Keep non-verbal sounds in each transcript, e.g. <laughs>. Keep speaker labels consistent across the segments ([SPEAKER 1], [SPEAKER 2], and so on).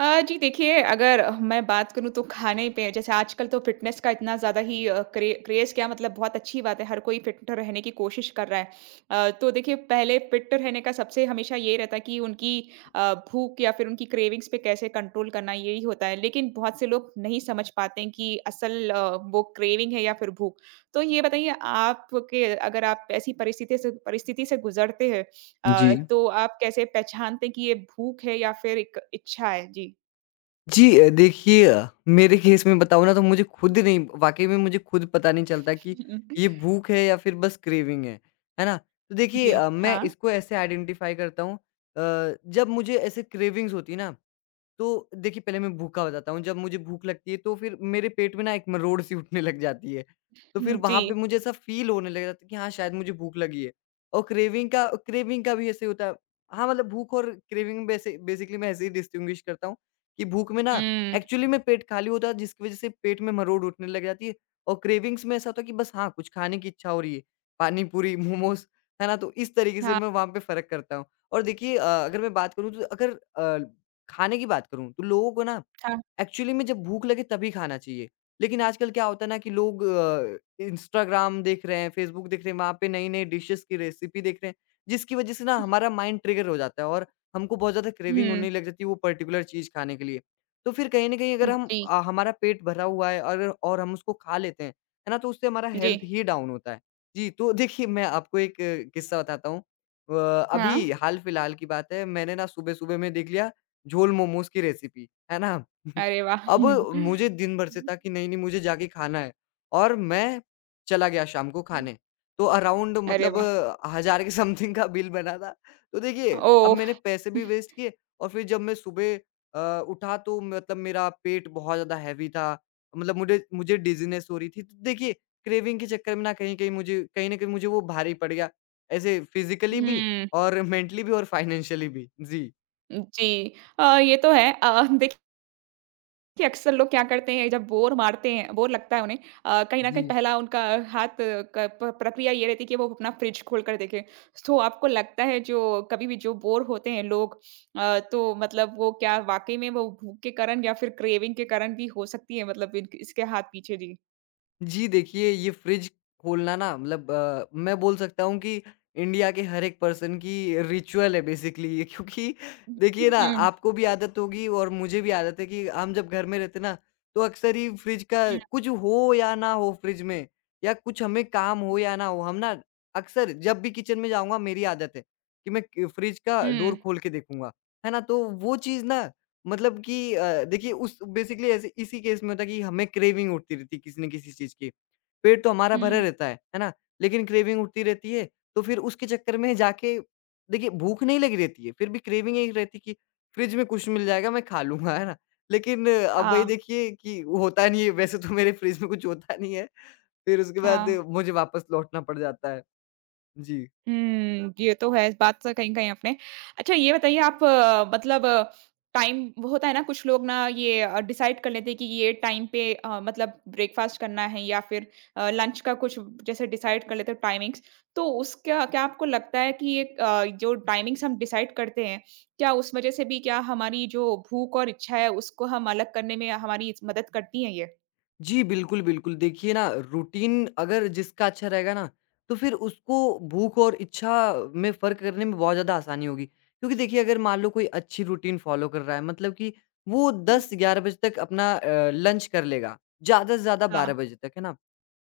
[SPEAKER 1] जी देखिए, अगर मैं बात करूँ तो खाने पे जैसे आजकल तो फ़िटनेस का इतना ज़्यादा ही क्रेज़ क्या मतलब बहुत अच्छी बात है, हर कोई फ़िट रहने की कोशिश कर रहा है। तो देखिए पहले फ़िट रहने का सबसे हमेशा ये रहता है कि उनकी भूख या फिर उनकी क्रेविंग्स पे कैसे कंट्रोल करना यही होता है। लेकिन बहुत से लोग नहीं समझ पाते हैं कि असल वो क्रेविंग है या फिर भूख। तो ये बताइए आपके अगर आप ऐसी परिस्थिति से गुज़रते हैं,
[SPEAKER 2] जी।
[SPEAKER 1] तो आप कैसे पहचानते हैं कि ये भूख है या फिर एक इच्छा है? जी।
[SPEAKER 2] जी, देखिए, मेरे केस में बताऊँ ना तो मुझे खुद
[SPEAKER 1] <laughs>
[SPEAKER 2] नहीं वाक़ई में मुझे खुद पता नहीं चलता कि
[SPEAKER 1] हुँ।
[SPEAKER 2] ये भूख है या फिर बस क्रेविंग है ना? तो देखिए
[SPEAKER 1] जी,
[SPEAKER 2] अ, मैं
[SPEAKER 1] हाँ।
[SPEAKER 2] इसको ऐसे आइडेंटिफ़ाई करता हूँ, जब मुझे ऐसे क्रेविंग्स होती है ना। तो देखिए, पहले मैं भूखा हो जाता हूँ, जब मुझे भूख लगती है तो फिर मेरे पेट में ना एक मरोड़-सी <laughs> उठने लग जाती है। तो फिर
[SPEAKER 1] हुँ, जी।
[SPEAKER 2] वहाँ पे मुझे ऐसा फ़ील होने लग जाता है कि हाँ, शायद मुझे भूख लगी है। और क्रेविंग का भी ऐसे ही होता है। हाँ, मतलब भूख और क्रेविंग वैसे बेसिकली मैं ऐसे ही डिस्टिंग्विश करता हूँ कि भूख में ना
[SPEAKER 1] हुँ,
[SPEAKER 2] एक्चुअली में पेट खाली होता है जिसकी वज़ह से पेट में मरोड़ उठने लग जाती है और क्रेविंग्स में ऐसा होता है कि बस हाँ, कुछ खाने की इच्छा हो रही है, पानी-पूरी, मोमोज़, है ना? तो इस तरीके से
[SPEAKER 1] हाँ।
[SPEAKER 2] मैं वहाँ पे फ़र्क करता हूँ। और देखिए, अगर मैं बात करूँ तो अगर अ खाने की बात करूँ, तो लोगों को ना
[SPEAKER 1] था।
[SPEAKER 2] एक्चुअली में जब भूख लगे तभी खाना चाहिए। लेकिन आजकल क्या होता है ना कि लोग, इंस्टाग्राम देख रहे हैं, फेसबुक देख रहे हैं, वहाँ पे नई-नई डिशेज़ की रेसिपी देख रहे हैं, जिसकी वज़ह से ना हमारा माइंड ट्रिगर हो जाता है और हमको बहुत ज़्यादा क्रेविंग
[SPEAKER 1] हुँ,
[SPEAKER 2] होने लग जाती है वो पर्टिकुलर चीज़ खाने के लिए। तो फिर कहीं न कहीं अगर हम
[SPEAKER 1] जी,
[SPEAKER 2] अ, हमारा पेट भरा हुआ है अगर और हम उसको खा लेते हैं, है ना? तो उससे हमारा
[SPEAKER 1] जी,
[SPEAKER 2] हेल्थ ही डाउन होता है। जी, तो देखिए मैं आपको एक किस्सा बताता हूँ। अ,
[SPEAKER 1] हाँ।
[SPEAKER 2] अभी हाल-फिलहाल की बात है मैंने ना सुबह-सुबह में देख लिया झोल मोमोज़ की रेसिपी, है ना? <laughs>
[SPEAKER 1] अरे वाह!
[SPEAKER 2] अब मुझे
[SPEAKER 1] <laughs>
[SPEAKER 2] दिन भर से था कि नहीं, नहीं मुझे जाके खाना है और मैं चला गया शाम को खाने। तो अराउंड
[SPEAKER 1] अरे
[SPEAKER 2] मतलब
[SPEAKER 1] वाह!
[SPEAKER 2] 1000 के समथिंग का बिल बना था। तो देखिए, अब
[SPEAKER 1] ओह!
[SPEAKER 2] मैंने पैसे भी
[SPEAKER 1] <laughs>
[SPEAKER 2] वेस्ट किए और फिर जब मैं सुबह, उठा तो मतलब मेरा पेट बहुत ज़्यादा हेवी था। मतलब मुझे मुझे डिज़ीनेस हो रही थी। तो देखिए, क्रेविंग के चक्कर में ना कहीं न कहीं मुझे वो भारी पड़ गया। ऐसे फिज़िकली भी
[SPEAKER 1] हुँ,
[SPEAKER 2] और मेंटली भी और फाइनेंशियली भी। जी।
[SPEAKER 1] जी। ये तो है। देखिए कि अक्सर लोग क्या करते हैं जब बोर मारते हैं बोर लगता है उन्हें, कहीं न कहीं
[SPEAKER 2] जी।
[SPEAKER 1] पहला उनका हाथ, क प प्रक्रिया ये रहती है कि वो अपना फ्रिज खोल कर देखें। तो आपको लगता है जो कभी भी जो बोर होते हैं लोग, तो मतलब वो क्या वाक़ई में वो भूख के कारण या फिर क्रेविंग के कारण भी हो सकती है, मतलब इन इसके हाथ पीछे? जी।
[SPEAKER 2] जी, देखिए ये फ्रिज खोलना ना मतलब, मैं बोल सकता हूँ कि इंडिया के हर एक पर्सन की रिचुअल है बेसिकली ये। क्योंकि
[SPEAKER 1] हुँ,
[SPEAKER 2] देखिए ना,
[SPEAKER 1] हुँ,
[SPEAKER 2] आपको भी आदत होगी और मुझे भी आदत है कि हम जब घर में रहते ना तो अक्सर ही फ्रिज का
[SPEAKER 1] हुँ,
[SPEAKER 2] कुछ हो या ना हो, फ्रिज में या कुछ हमें काम हो या ना हो, हम ना अक्सर जब भी किचन में जाऊँगा मेरी आदत है कि मैं क फ्रिज का डोर
[SPEAKER 1] हुँ,
[SPEAKER 2] खोल के देखूँगा, है ना? तो वो चीज़ ना मतलब कि, देखिए उस बेसिकली ऐसे इसी केस में होता है कि हमें क्रेविंग उठती रहती है किसी न किसी चीज़ की। पेट तो हमारा भरा
[SPEAKER 1] हुँ,
[SPEAKER 2] रहता है ना? लेकिन क्रेविंग उठती रहती है, तो फिर उसके चक्कर में जाके देखिए भूख नहीं लगी रहती है, फिर भी क्रेविंग यही रहती है कि फ्रिज में कुछ मिल जाएगा मैं खा लूँगा, है ना? लेकिन, अब वही
[SPEAKER 1] हाँ,
[SPEAKER 2] देखिए कि होता नहीं है, वैसे तो मेरे फ्रिज में कुछ होता नहीं है, फिर उसके बाद
[SPEAKER 1] हाँ।
[SPEAKER 2] मुझे वापस लौटना पड़ जाता है। जी।
[SPEAKER 1] ये तो है, इस बात से कहीं-कहीं आपने। अच्छा ये बताइए आप, मतलब टाइम वो होता है ना कुछ लोग ना ये डिसाइड कर लेते हैं कि ये टाइम पे, मतलब ब्रेकफ़ास्ट करना है या फिर लंच का कुछ जैसे डिसाइड कर लेते हैं टाइमिंग्स। तो उसका क्या आपको लगता है कि ये, जो टाइमिंग्स हम डिसाइड करते हैं, क्या उस वज़ह से भी क्या हमारी जो भूख और इच्छा है उसको हम अलग करने में हमारी मदद करती हैं ये?
[SPEAKER 2] जी, बिल्कुल, बिल्कुल। देखिए ना, रूटीन अगर जिसका अच्छा रहेगा ना, तो फिर उसको भूख और इच्छा में फ़र्क करने में बहुत ज़्यादा आसानी होगी। क्योंकि देखिए, अगर मान लो कोई अच्छी रूटीन फ़ॉलो कर रहा है, मतलब कि वो
[SPEAKER 1] हुँ।
[SPEAKER 2] 10-11 बजे तक अपना लंच कर लेगा, ज़्यादा से ज़्यादा 12
[SPEAKER 1] हाँ।
[SPEAKER 2] बजे तक, है ना?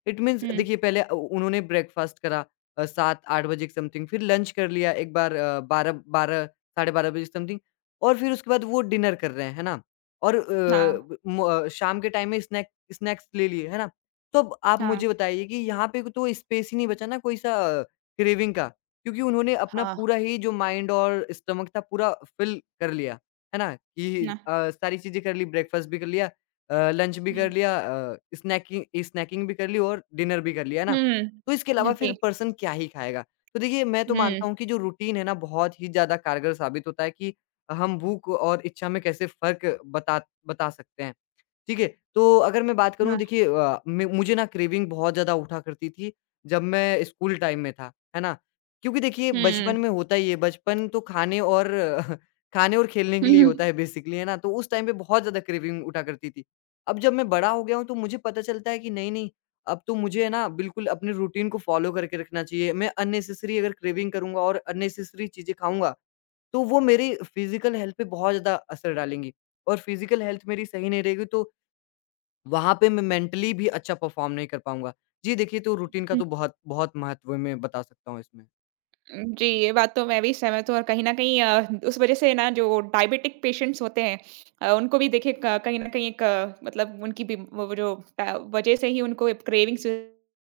[SPEAKER 2] इट मीन्स
[SPEAKER 1] हुँ,
[SPEAKER 2] देखिए, पहले, उन्होंने ब्रेकफ़ास्ट करा, 7-8 बजे के समथिंग, फिर लंच कर लिया एक बार, 12-12 साढ़े 12 बजे समथिंग और फिर उसके बाद वो डिनर कर रहे हैं, है ना? और
[SPEAKER 1] हाँ,
[SPEAKER 2] अ, म शाम के टाइम में स्नैक्स स्नैक्स ले लिए, है ना? तो अब आप
[SPEAKER 1] हाँ।
[SPEAKER 2] मुझे बताइए कि यहाँ पे तो स्पेस ही नहीं बचा ना कोई सा क्रेविंग का, क्योंकि उन्होंने अपना
[SPEAKER 1] हाँ।
[SPEAKER 2] पूरा ही जो माइंड और स्टमक था पूरा फिल कर लिया, है ना? कि
[SPEAKER 1] ना।
[SPEAKER 2] अ, सारी चीज़ें कर ली, ब्रेकफास्ट भी कर लिया, लंच भी कर
[SPEAKER 1] हुँ।
[SPEAKER 2] लिया, स्नैकिंग स्नैकिंग भी कर ली और डिनर भी कर लिया, है ना?
[SPEAKER 1] हुँ,
[SPEAKER 2] तो इसके
[SPEAKER 1] हाँ
[SPEAKER 2] अलावा फिर
[SPEAKER 1] जी।
[SPEAKER 2] पर्सन क्या ही खाएगा? तो देखिए मैं तो
[SPEAKER 1] हुँ,
[SPEAKER 2] मानता हूँ कि जो रूटीन है ना बहुत ही ज़्यादा कारगर साबित होता है कि हम भूख और इच्छा में कैसे फ़र्क बता बता सकते हैं। ठीक है? तो अगर मैं बात करूँ
[SPEAKER 1] हाँ।
[SPEAKER 2] देखिए, मैं मुझे ना क्रेविंग बहुत ज़्यादा उठा करती थी जब मैं स्कूल टाइम में था, है ना? क्योंकि देखिए बचपन
[SPEAKER 1] हुँ,
[SPEAKER 2] में होता ही है, बचपन तो खाने और <laughs> खाने और खेलने के लिए ही
[SPEAKER 1] हुँ,
[SPEAKER 2] होता है बेसिकली, है ना? तो उस टाइम पे बहुत ज़्यादा क्रेविंग उठा करती थी। अब जब मैं बड़ा हो गया हूँ तो मुझे पता चलता है कि नहीं-नहीं अब तो मुझे है ना बिल्कुल अपने रूटीन को फ़ॉलो करके रखना चाहिए। मैं अननेसेसरी अगर क्रेविंग करूँगा और अननेसेसरी चीज़ें खाऊँगा, तो वो मेरी फिज़िकल हेल्थ पे बहुत ज़्यादा असर डालेंगी और फिज़िकल हेल्थ मेरी सही नहीं रहेगी तो वहाँ पे मैं मेंटली भी अच्छा परफ़ॉर्म नहीं कर पाऊँगा। जी, देखिए तो रूटीन का
[SPEAKER 1] हुँ,
[SPEAKER 2] तो बहुत बहुत महत्व मैं बता सकता हूँ इसमें।
[SPEAKER 1] जी। ये बात तो मैं भी सहमत हूँ और कहीं न कहीं उस वज़ह से ना जो डायबिटिक पेशेंट्स होते हैं, उनको भी देखिए क कहीं न कहीं एक, मतलब उनकी भी वो जो ट वज़ह से ही उनको क्रेविंग्स ज़्यादा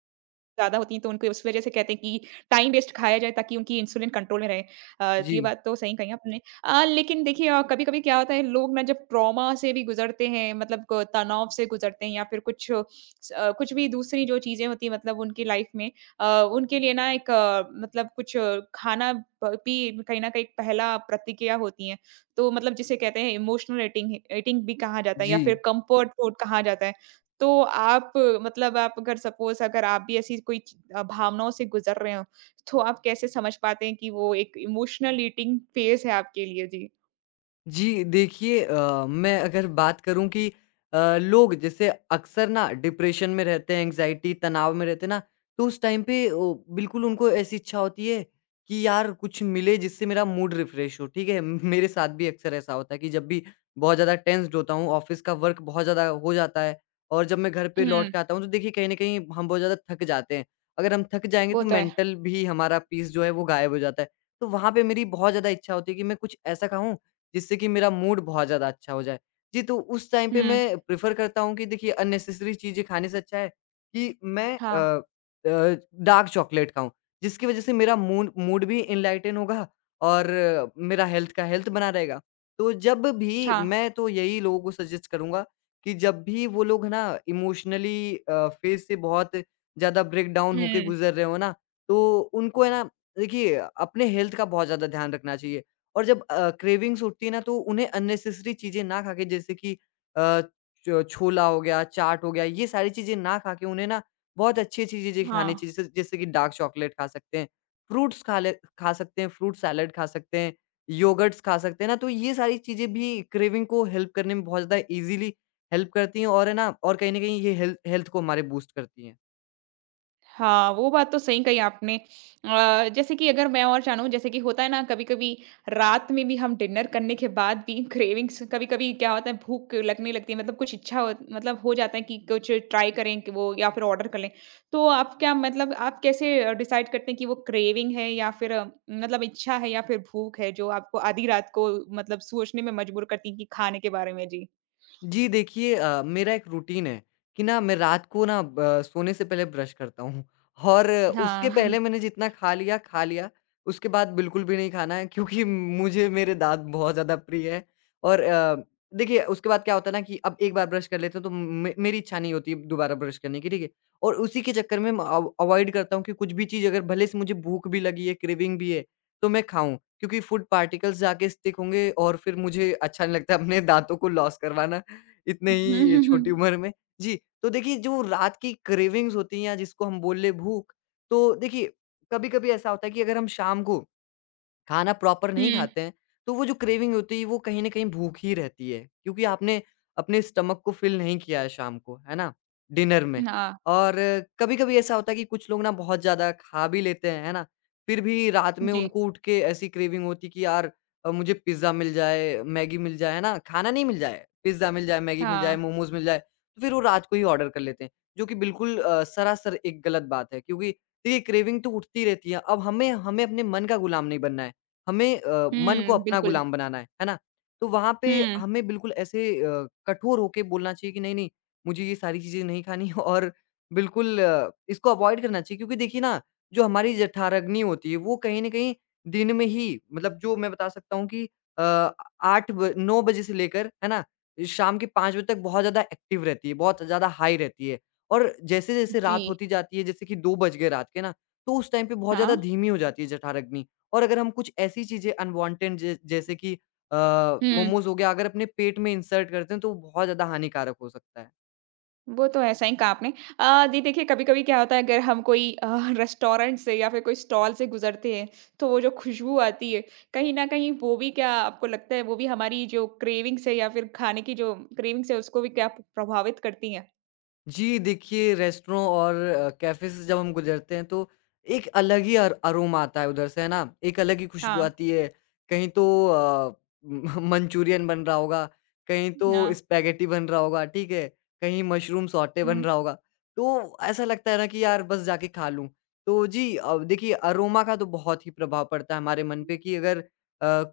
[SPEAKER 1] होती हैं तो उनको उस वज़ह से कहते हैं कि टाइम वेस्ट खाया जाए ताकि उनकी इंसुलिन कंट्रोल में रहे। अ, ये
[SPEAKER 2] जी,
[SPEAKER 1] बात तो सही कही आपने। लेकिन देखिए, कभी-कभी क्या होता है लोग ना जब ट्रॉमा से भी गुज़रते हैं, मतलब क तनाव से गुज़रते हैं या फिर कुछ भी दूसरी जो चीज़ें होती हैं मतलब उनकी लाइफ़ में, उनके लिए ना एक, मतलब कुछ खाना प भी कहीं न कहीं पहला प्रतिक्रिया होती है। तो मतलब जिसे कहते हैं इमोशनल ईटिंग ईटिंग भी कहा जाता है या
[SPEAKER 2] जी।
[SPEAKER 1] फिर कम्फर्ट फूड कहा जाता है। तो आप, मतलब आप अगर सपोज़ अगर आप भी ऐसी कोई भावनाओं से गुज़र रहे हो, तो आप कैसे समझ पाते हैं कि वो एक इमोशनल ईटिंग फ़ेज़ है आपके लिए? जी।
[SPEAKER 2] जी, देखिए, मैं अगर बात करूँ कि, लोग जैसे अक्सर ना डिप्रेशन में रहते हैं, एंग्ज़ायटी, तनाव में रहते हैं ना, तो उस टाइम पे ओ बिल्कुल उनको ऐसी इच्छा होती है कि यार कुछ मिले जिससे मेरा मूड रिफ़्रेश हो, ठीक है? मेरे साथ भी अक्सर ऐसा होता है कि जब भी बहुत ज़्यादा टेंस्ड होता हूँ, ऑफ़िस का वर्क बहुत ज़्यादा हो जाता है और जब मैं घर पे लौट
[SPEAKER 1] हुँ,
[SPEAKER 2] के आता हूँ, तो देखिए कहीं न कहीं हम बहुत ज़्यादा थक जाते हैं। अगर हम थक जाएँगे
[SPEAKER 1] वो
[SPEAKER 2] तो
[SPEAKER 1] तो है।
[SPEAKER 2] मेंटल भी हमारा पीस जो है वो गायब हो जाता है। तो वहाँ पे मेरी बहुत ज़्यादा इच्छा होती है कि मैं कुछ ऐसा खाऊँ जिससे कि मेरा मूड बहुत ज़्यादा अच्छा हो जाए। जी, तो उस टाइम पे
[SPEAKER 1] हुँ,
[SPEAKER 2] मैं प्रेफ़र करता हूँ कि देखिए अननेसेसरी चीज़ें खाने से अच्छा है कि मैं
[SPEAKER 1] हाँ,
[SPEAKER 2] अ अ, डार्क चॉकलेट खाऊँ, जिसकी वज़ह से मेरा मूड मूड भी एनलाइटन होगा और मेरा हेल्थ का हेल्थ बना रहेगा। तो जब भी
[SPEAKER 1] हाँ।
[SPEAKER 2] मैं तो यही लोगों को सजेस्ट करूँगा कि जब भी वो लोग है ना इमोशनली, फ़ेज़ से बहुत ज़्यादा ब्रेकडाउन होके
[SPEAKER 1] हुँ,
[SPEAKER 2] गुज़र रहे हो ना, तो उनको है ना देखिए अपने हेल्थ का बहुत ज़्यादा ध्यान रखना चाहिए। और जब, क्रेविंग्स उठती है ना तो उन्हें अननेसेसरी चीज़ें ना खा के जैसे कि अ, छ छोला हो गया, चाट हो गया, ये सारी चीज़ें ना खा के उन्हें ना बहुत अच्छी-अच्छी चीज़ें खानी
[SPEAKER 1] हाँ।
[SPEAKER 2] चाहिए। जैसे जैसे कि डार्क चॉकलेट खा सकते हैं, फ्रूट्स खा सकते हैं, फ्रूट सैलेड खा सकते हैं, योगर्ट्स खा सकते हैं ना, तो ये सारी चीज़ें भी क्रेविंग को हेल्प करने में बहुत ज़्यादा ईज़िली हेल्प करती हैं और है ना और कहीं न कहीं ये हेल्थ हेल्थ को हमारे बूस्ट करती हैं।
[SPEAKER 1] हाँ, वो बात तो सही कही आपने। जैसे कि अगर मैं और जानूँ जैसे कि होता है ना कभी-कभी रात में भी हम डिनर करने के बाद भी क्रेविंग्स कभी-कभी क्या होता है भूख लगने लगती है, मतलब कुछ इच्छा हो मतलब हो जाता है कि कुछ ट्राई करें कि वो या फिर ऑर्डर कर लें। तो आप क्या, मतलब आप कैसे डिसाइड करते हैं कि वो क्रेविंग है या फिर, मतलब इच्छा है या फिर भूख है जो आपको आधी रात को मतलब सोचने में मजबूर करती है कि खाने के बारे में? जी।
[SPEAKER 2] जी देखिए, मेरा एक रूटीन है कि ना मैं रात को ना ब सोने से पहले ब्रश करता हूँ और उसके
[SPEAKER 1] हाँ।
[SPEAKER 2] पहले मैंने जितना खा लिया, खा लिया। उसके बाद बिल्कुल भी नहीं खाना है क्योंकि मुझे मेरे दाँत बहुत ज़्यादा प्रिय है और, देखिए उसके बाद क्या होता है ना कि अब एक बार ब्रश कर लेते हैं तो मे मेरी इच्छा नहीं होती दोबारा ब्रश करने की, ठीक है? और उसी के चक्कर में मैं अव अवॉइड करता हूँ कि कुछ भी चीज़ अगर भले से मुझे भूख भी लगी है, क्रेविंग भी है, तो मैं खाऊँ क्योंकि फूड पार्टिकल्स जाके स्टिक होंगे और फिर मुझे अच्छा नहीं लगता अपने दाँतों को लॉस करवाना। इतने
[SPEAKER 1] <laughs> हुँ,
[SPEAKER 2] ही
[SPEAKER 1] हुँ, हुँ।
[SPEAKER 2] छोटी उम्र में। जी, तो देखिए जो रात की क्रेविंग्स होती हैं या जिसको हम बोल ले भूख, तो देखिए कभी-कभी ऐसा होता है कि अगर हम शाम को खाना प्रॉपर नहीं
[SPEAKER 1] हुँ,
[SPEAKER 2] खाते हैं, तो वो जो क्रेविंग होती है वो कहीं न कहीं भूख ही रहती है, क्योंकि आपने अपने स्टमक को फ़िल नहीं किया है शाम को, है ना? डिनर में।
[SPEAKER 1] हाँ।
[SPEAKER 2] और कभी-कभी ऐसा होता है कि कुछ लोग ना बहुत ज़्यादा खा भी लेते हैं, है ना? फिर भी रात में
[SPEAKER 1] जी,
[SPEAKER 2] उनको उठ के ऐसी क्रेविंग होती है कि यार, मुझे पिज़्ज़ा मिल जाए, मैगी मिल जाए, है ना? खाना नहीं मिल जाए, पिज़्ज़ा मिल जाए, मैगी मिल जाए,
[SPEAKER 1] हाँ।
[SPEAKER 2] मोमोज़ मिल जाए, तो फिर वो रात को ही ऑर्डर कर लेते हैं, जो कि बिल्कुल, सरासर एक गलत बात है क्योंकि देखिए क्रेविंग तो उठती रहती है। अब हमें हमें अपने मन का गुलाम नहीं बनना है। हमें, मन को
[SPEAKER 1] हुँ,
[SPEAKER 2] अपना
[SPEAKER 1] बिल्कुल।
[SPEAKER 2] गुलाम बनाना है ना? तो वहाँ पे
[SPEAKER 1] हुँ,
[SPEAKER 2] हमें बिल्कुल ऐसे कठोर होके बोलना चाहिए कि नहीं, नहीं, मुझे ये सारी चीज़ें नहीं खानी <laughs> और बिल्कुल इसको अवॉइड करना चाहिए क्योंकि देखिए ना, जो हमारी जठराग्नि होती है, वो कहीं न कहीं दिन में ही मतलब जो मैं बता सकता हूँ कि अ, 8 ब 9 बजे से लेकर, है ना? शाम के 5 बजे तक बहुत ज़्यादा एक्टिव रहती है, बहुत ज़्यादा हाई रहती है। और जैसे-जैसे रात
[SPEAKER 1] जी,
[SPEAKER 2] होती जाती है, जैसे कि 2 बज गए रात के ना, तो उस टाइम पे बहुत
[SPEAKER 1] हाँ।
[SPEAKER 2] ज़्यादा धीमी हो जाती है जठराग्नि। और अगर हम कुछ ऐसी चीज़ें अनवांटेड ज जैसे कि अ,
[SPEAKER 1] हुँ,
[SPEAKER 2] मोमोज़ हो गया अगर अपने पेट में इंसर्ट करते हैं तो वो बहुत ज़्यादा हानिकारक हो सकता है।
[SPEAKER 1] वो तो है, सही कहा आपने। जी देखिए, कभी-कभी क्या होता है, अगर हम कोई, रेस्टोरेंट से या फिर कोई स्टॉल से गुज़रते हैं, तो वो जो खुशबू आती है, कहीं न कहीं वो भी क्या आपको लगता है, वो भी हमारी जो क्रेविंग्स है या फिर खाने की जो क्रेविंग्स है, उसको भी क्या प्रभावित करती हैं?
[SPEAKER 2] जी, देखिए रेस्टोरों और कैफ़े से जब हम गुज़रते हैं तो एक अलग ही अर अरोमा आता है उधर से, है ना? एक अलग ही खुशबू
[SPEAKER 1] हाँ,
[SPEAKER 2] आती है। कहीं तो <laughs> मंचूरियन बन रहा होगा, कहीं
[SPEAKER 1] ना।
[SPEAKER 2] तो स्पैघेटी बन रहा होगा, ठीक है? कहीं मशरूम सौटे
[SPEAKER 1] हुँ।
[SPEAKER 2] बन रहा होगा। तो ऐसा लगता है ना कि यार बस जाके खा लूँ। तो जी देखिए अरोमा का तो बहुत ही प्रभाव पड़ता है हमारे मन पे कि अगर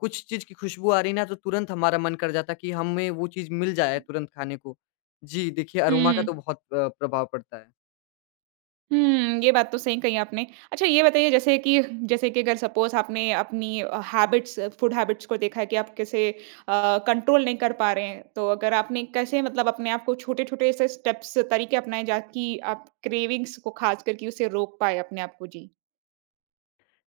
[SPEAKER 2] कुछ चीज़ की खुशबू आ रही है ना तो तुरंत हमारा मन कर जाता है कि हमें वो चीज़ मिल जाए तुरंत खाने को। जी, देखिए अरोमा का
[SPEAKER 1] हुँ।
[SPEAKER 2] तो बहुत प्रभाव पड़ता है।
[SPEAKER 1] हुँ, ये बात तो सही कही आपने। अच्छा ये बताइए जैसे कि अगर सपोज़ आपने अपनी, हैबिट्स फूड हैबिट्स को देखा है कि आप कैसे कंट्रोल नहीं कर पा रहे हैं। तो अगर आपने कैसे मतलब अपने आप को छोटे-छोटे से स्टेप्स तरीके अपनाए जाकि आप क्रेविंग्स को खास करके उसे रोक पाएँ अपने आप को? जी।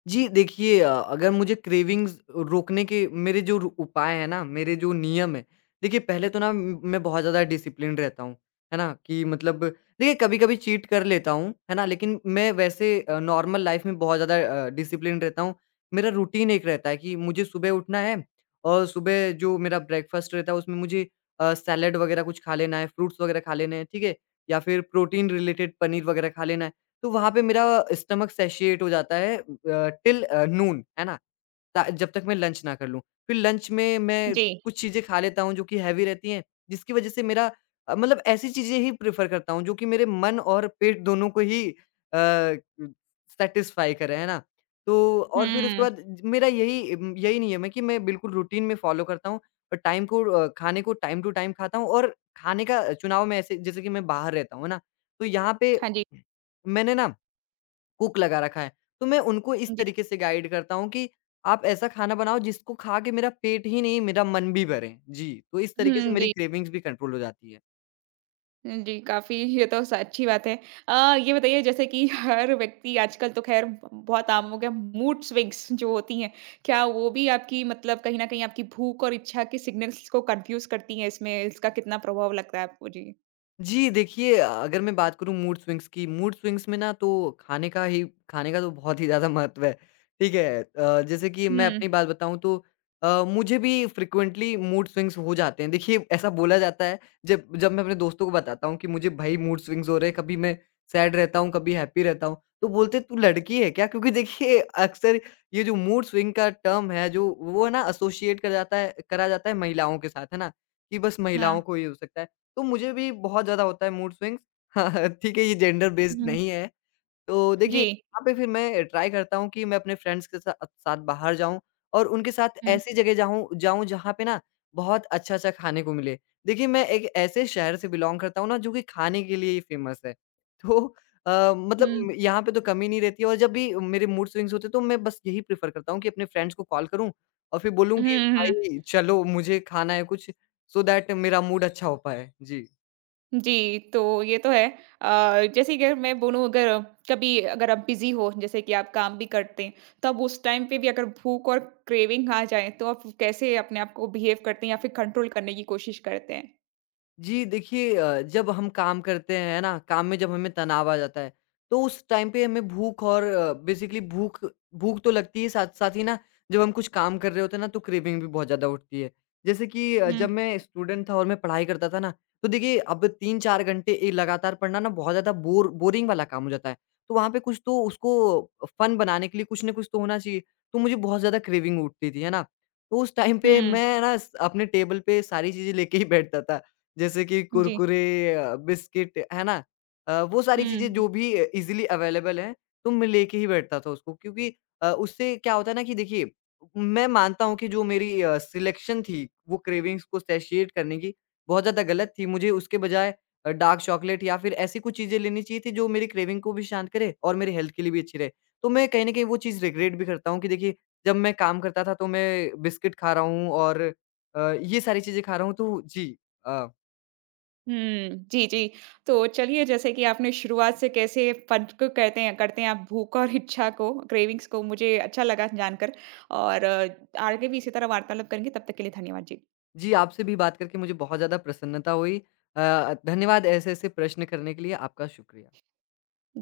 [SPEAKER 2] जी, देखिए अगर मुझे क्रेविंग्स रोकने के मेरे जो रु उपाय हैं ना, मेरे जो नियम हैं, देखिए पहले तो ना म मैं बहुत ज़्यादा डिसिप्लिन्ड रहता हूँ, है ना? कि मतलब देखिए कभी-कभी चीट कर लेता हूँ, है ना? लेकिन मैं वैसे नॉर्मल लाइफ़ में बहुत ज़्यादा डिसिप्लिन्ड रहता हूँ। मेरा रूटीन एक रहता है कि मुझे सुबह उठना है और सुबह जो मेरा ब्रेकफ़ास्ट रहता है उसमें मुझे सैलेड वग़ैरह कुछ खा लेना है, फ्रूट्स वग़ैरह खा लेने हैं, ठीक है? या फिर प्रोटीन रिलेटेड पनीर वग़ैरह खा लेना है। तो वहाँ पे मेरा स्टमक सैटिएट हो जाता है टिल नून, है ना? ता जब तक मैं लंच ना कर लूँ। फिर लंच में मैं
[SPEAKER 1] जी।
[SPEAKER 2] कुछ चीज़ें खा लेता हूँ जो कि हेवी रहती हैं, जिसकी वज़ह से मेरा मतलब ऐसी चीज़ें ही प्रेफ़र करता हूँ जो कि मेरे मन और पेट दोनों को ही सैटिस्फ़ाई करे, है ना? तो और फिर उसके
[SPEAKER 1] हुँ।
[SPEAKER 2] बाद मेरा यही यही नियम है कि मैं बिल्कुल रूटीन में फ़ॉलो करता हूँ और टाइम को खाने को टाइम टू टाइम खाता हूँ और खाने का चुनाव मैं ऐसे जैसे कि मैं बाहर रहता हूँ, है ना? तो यहाँ पे
[SPEAKER 1] हाँ जी।
[SPEAKER 2] मैंने ना कुक लगा रखा है। तो मैं उनको इस
[SPEAKER 1] जी।
[SPEAKER 2] तरीके से गाइड करता हूँ कि आप ऐसा खाना बनाओ जिसको खा के मेरा पेट ही नहीं मेरा मन भी भरे। जी, तो इस तरीके से
[SPEAKER 1] हुँ,
[SPEAKER 2] मेरी
[SPEAKER 1] जी।
[SPEAKER 2] क्रेविंग्स भी कंट्रोल हो जाती है।
[SPEAKER 1] जी, काफ़ी ये तो स अच्छी बात है। ये बताइए जैसे कि हर व्यक्ति आजकल तो ख़ैर ब बहुत आम हो गया मूड स्विंग्स जो होती हैं, क्या वो भी आपकी मतलब कहीं न कहीं आपकी भूख और इच्छा के सिग्नल्स को कन्फ्यूज़ करती हैं इसमें, इसका कितना प्रभाव लगता है आपको? जी।
[SPEAKER 2] जी, देखिए अगर मैं बात करूँ मूड स्विंग्स की, मूड स्विंग्स में ना तो खाने का ही खाने का तो बहुत ही ज़्यादा महत्व है, ठीक है? जैसे कि मैं
[SPEAKER 1] हुँ।
[SPEAKER 2] अपनी बात बताऊँ तो मुझे भी फ्रीक्वेंटली मूड स्विंग्स हो जाते हैं। देखिए ऐसा बोला जाता है जब जब मैं अपने दोस्तों को बताता हूँ कि मुझे भई मूड स्विंग्स हो रहे हैं, कभी मैं सैड रहता हूँ, कभी हैप्पी रहता हूँ, तो बोलते हैं तू लड़की है क्या? क्योंकि देखिए अक्सर ये जो मूड स्विंग का टर्म है जो वो है ना एसोसिएट कर जाता है करा जाता है महिलाओं के साथ, है ना? कि बस महिलाओं
[SPEAKER 1] हाँ।
[SPEAKER 2] को ही हो सकता है। तो मुझे भी बहुत ज़्यादा होता है मूड स्विंग्स। हाँ, हाँ, ठीक है ये जेंडर बेस्ड
[SPEAKER 1] हुँ।
[SPEAKER 2] नहीं है। तो देखिए
[SPEAKER 1] जी।
[SPEAKER 2] यहाँ पे फिर मैं ट्राई करता हूँ कि मैं अपने फ्रेंड्स के सा साथ बाहर जाऊँ और उनके साथ हुँ।
[SPEAKER 1] हुँ।
[SPEAKER 2] ऐसी जगह जाऊँ जाऊँ जहाँ पे ना बहुत अच्छा-अच्छा खाने को मिले। देखिए मैं एक ऐसे शहर से बिलॉन्ग करता हूँ ना जो कि खाने के लिए ही फ़ेमस है। तो मतलब
[SPEAKER 1] हुँ।
[SPEAKER 2] यहाँ पे तो कमी नहीं रहती है और जब भी मेरे मूड स्विंग्स होते हैं तो मैं बस यही प्रेफ़र करता हूँ कि अपने फ्रेंड्स को कॉल करूँ और फिर बोलूँ कि
[SPEAKER 1] हुँ, हुँ।
[SPEAKER 2] भाई चलो मुझे खाना है कुछ सो दैट मेरा मूड अच्छा हो पाए। जी।
[SPEAKER 1] जी, तो ये तो है। जैसे कि अगर मैं बोलूँ, अगर कभी अगर आप बिज़ी हो, जैसे कि आप काम भी करते हैं, तब उस टाइम पे भी अगर भूख और क्रेविंग आ जाए, तो आप कैसे अपने आप को बिहेव करते हैं या फिर कंट्रोल करने की कोशिश करते हैं?
[SPEAKER 2] जी, देखिए जब हम काम करते हैं ना, काम में जब हमें तनाव आ जाता है, तो उस टाइम पे हमें भूख और बेसिकली भूख भूख तो लगती है, साथ-साथ ही ना जब हम कुछ काम कर रहे होते हैं ना, तो क्रेविंग भी बहुत ज़्यादा उठती है। जैसे कि जब
[SPEAKER 1] हुँ,
[SPEAKER 2] मैं स्टूडेंट था और मैं पढ़ाई करता था ना, तो देखिए अब 3-4 घंटे ए लगातार पढ़ना ना बहुत ज़्यादा बोरिंग वाला काम हो जाता है। तो वहाँ पे कुछ तो उसको फन बनाने के लिए कुछ ना कुछ तो होना चाहिए, तो मुझे बहुत ज़्यादा क्रेविंग उठती थी, है ना? तो उस टाइम पे
[SPEAKER 1] हुँ,
[SPEAKER 2] मैं ना स अपने टेबल पे सारी चीज़ें लेके ही बैठता था जैसे कि
[SPEAKER 1] जी,
[SPEAKER 2] कुरकुरे बिस्किट है ना? वो सारी
[SPEAKER 1] हुँ।
[SPEAKER 2] चीज़ें जो भी ईज़िली अवेलेबल हैं, तो मैं लेके ही बैठता था उसको क्योंकि उससे क्या होता है ना कि देखिए, मैं मानता हूँ कि जो मेरी सिलेक्शन थी, वो क्रेविंग्स को सैटिस्फाइड करने की बहुत ज़्यादा गलत थी। मुझे उसके बजाय डार्क चॉकलेट या फिर ऐसी कुछ चीज़ें लेनी चाहिए थी जो मेरी क्रेविंग को भी शांत करे और मेरी हेल्थ के लिए भी अच्छी रहे। तो मैं कहीं न कहीं वो चीज़ रिग्रेट भी करता हूँ कि देखिए, जब मैं काम करता था तो मैं बिस्किट खा रहा हूँ और ये सारी चीज़ें खा रहा हूँ तो जी। अ
[SPEAKER 1] हुँ, जी, जी। तो चलिए जैसे कि आपने शुरुआत से कैसे फ़र्क करते हैं आप भूख और इच्छा को, क्रेविंग्स को, मुझे अच्छा लगा जानकर और आगे भी इसी तरह वार्तालाप करेंगे, तब तक के लिए धन्यवाद। जी,
[SPEAKER 2] जी, आपसे भी बात करके मुझे बहुत ज़्यादा प्रसन्नता हुई। धन्यवाद ऐसे-ऐसे प्रश्न करने के लिए, आपका शुक्रिया।
[SPEAKER 1] जी।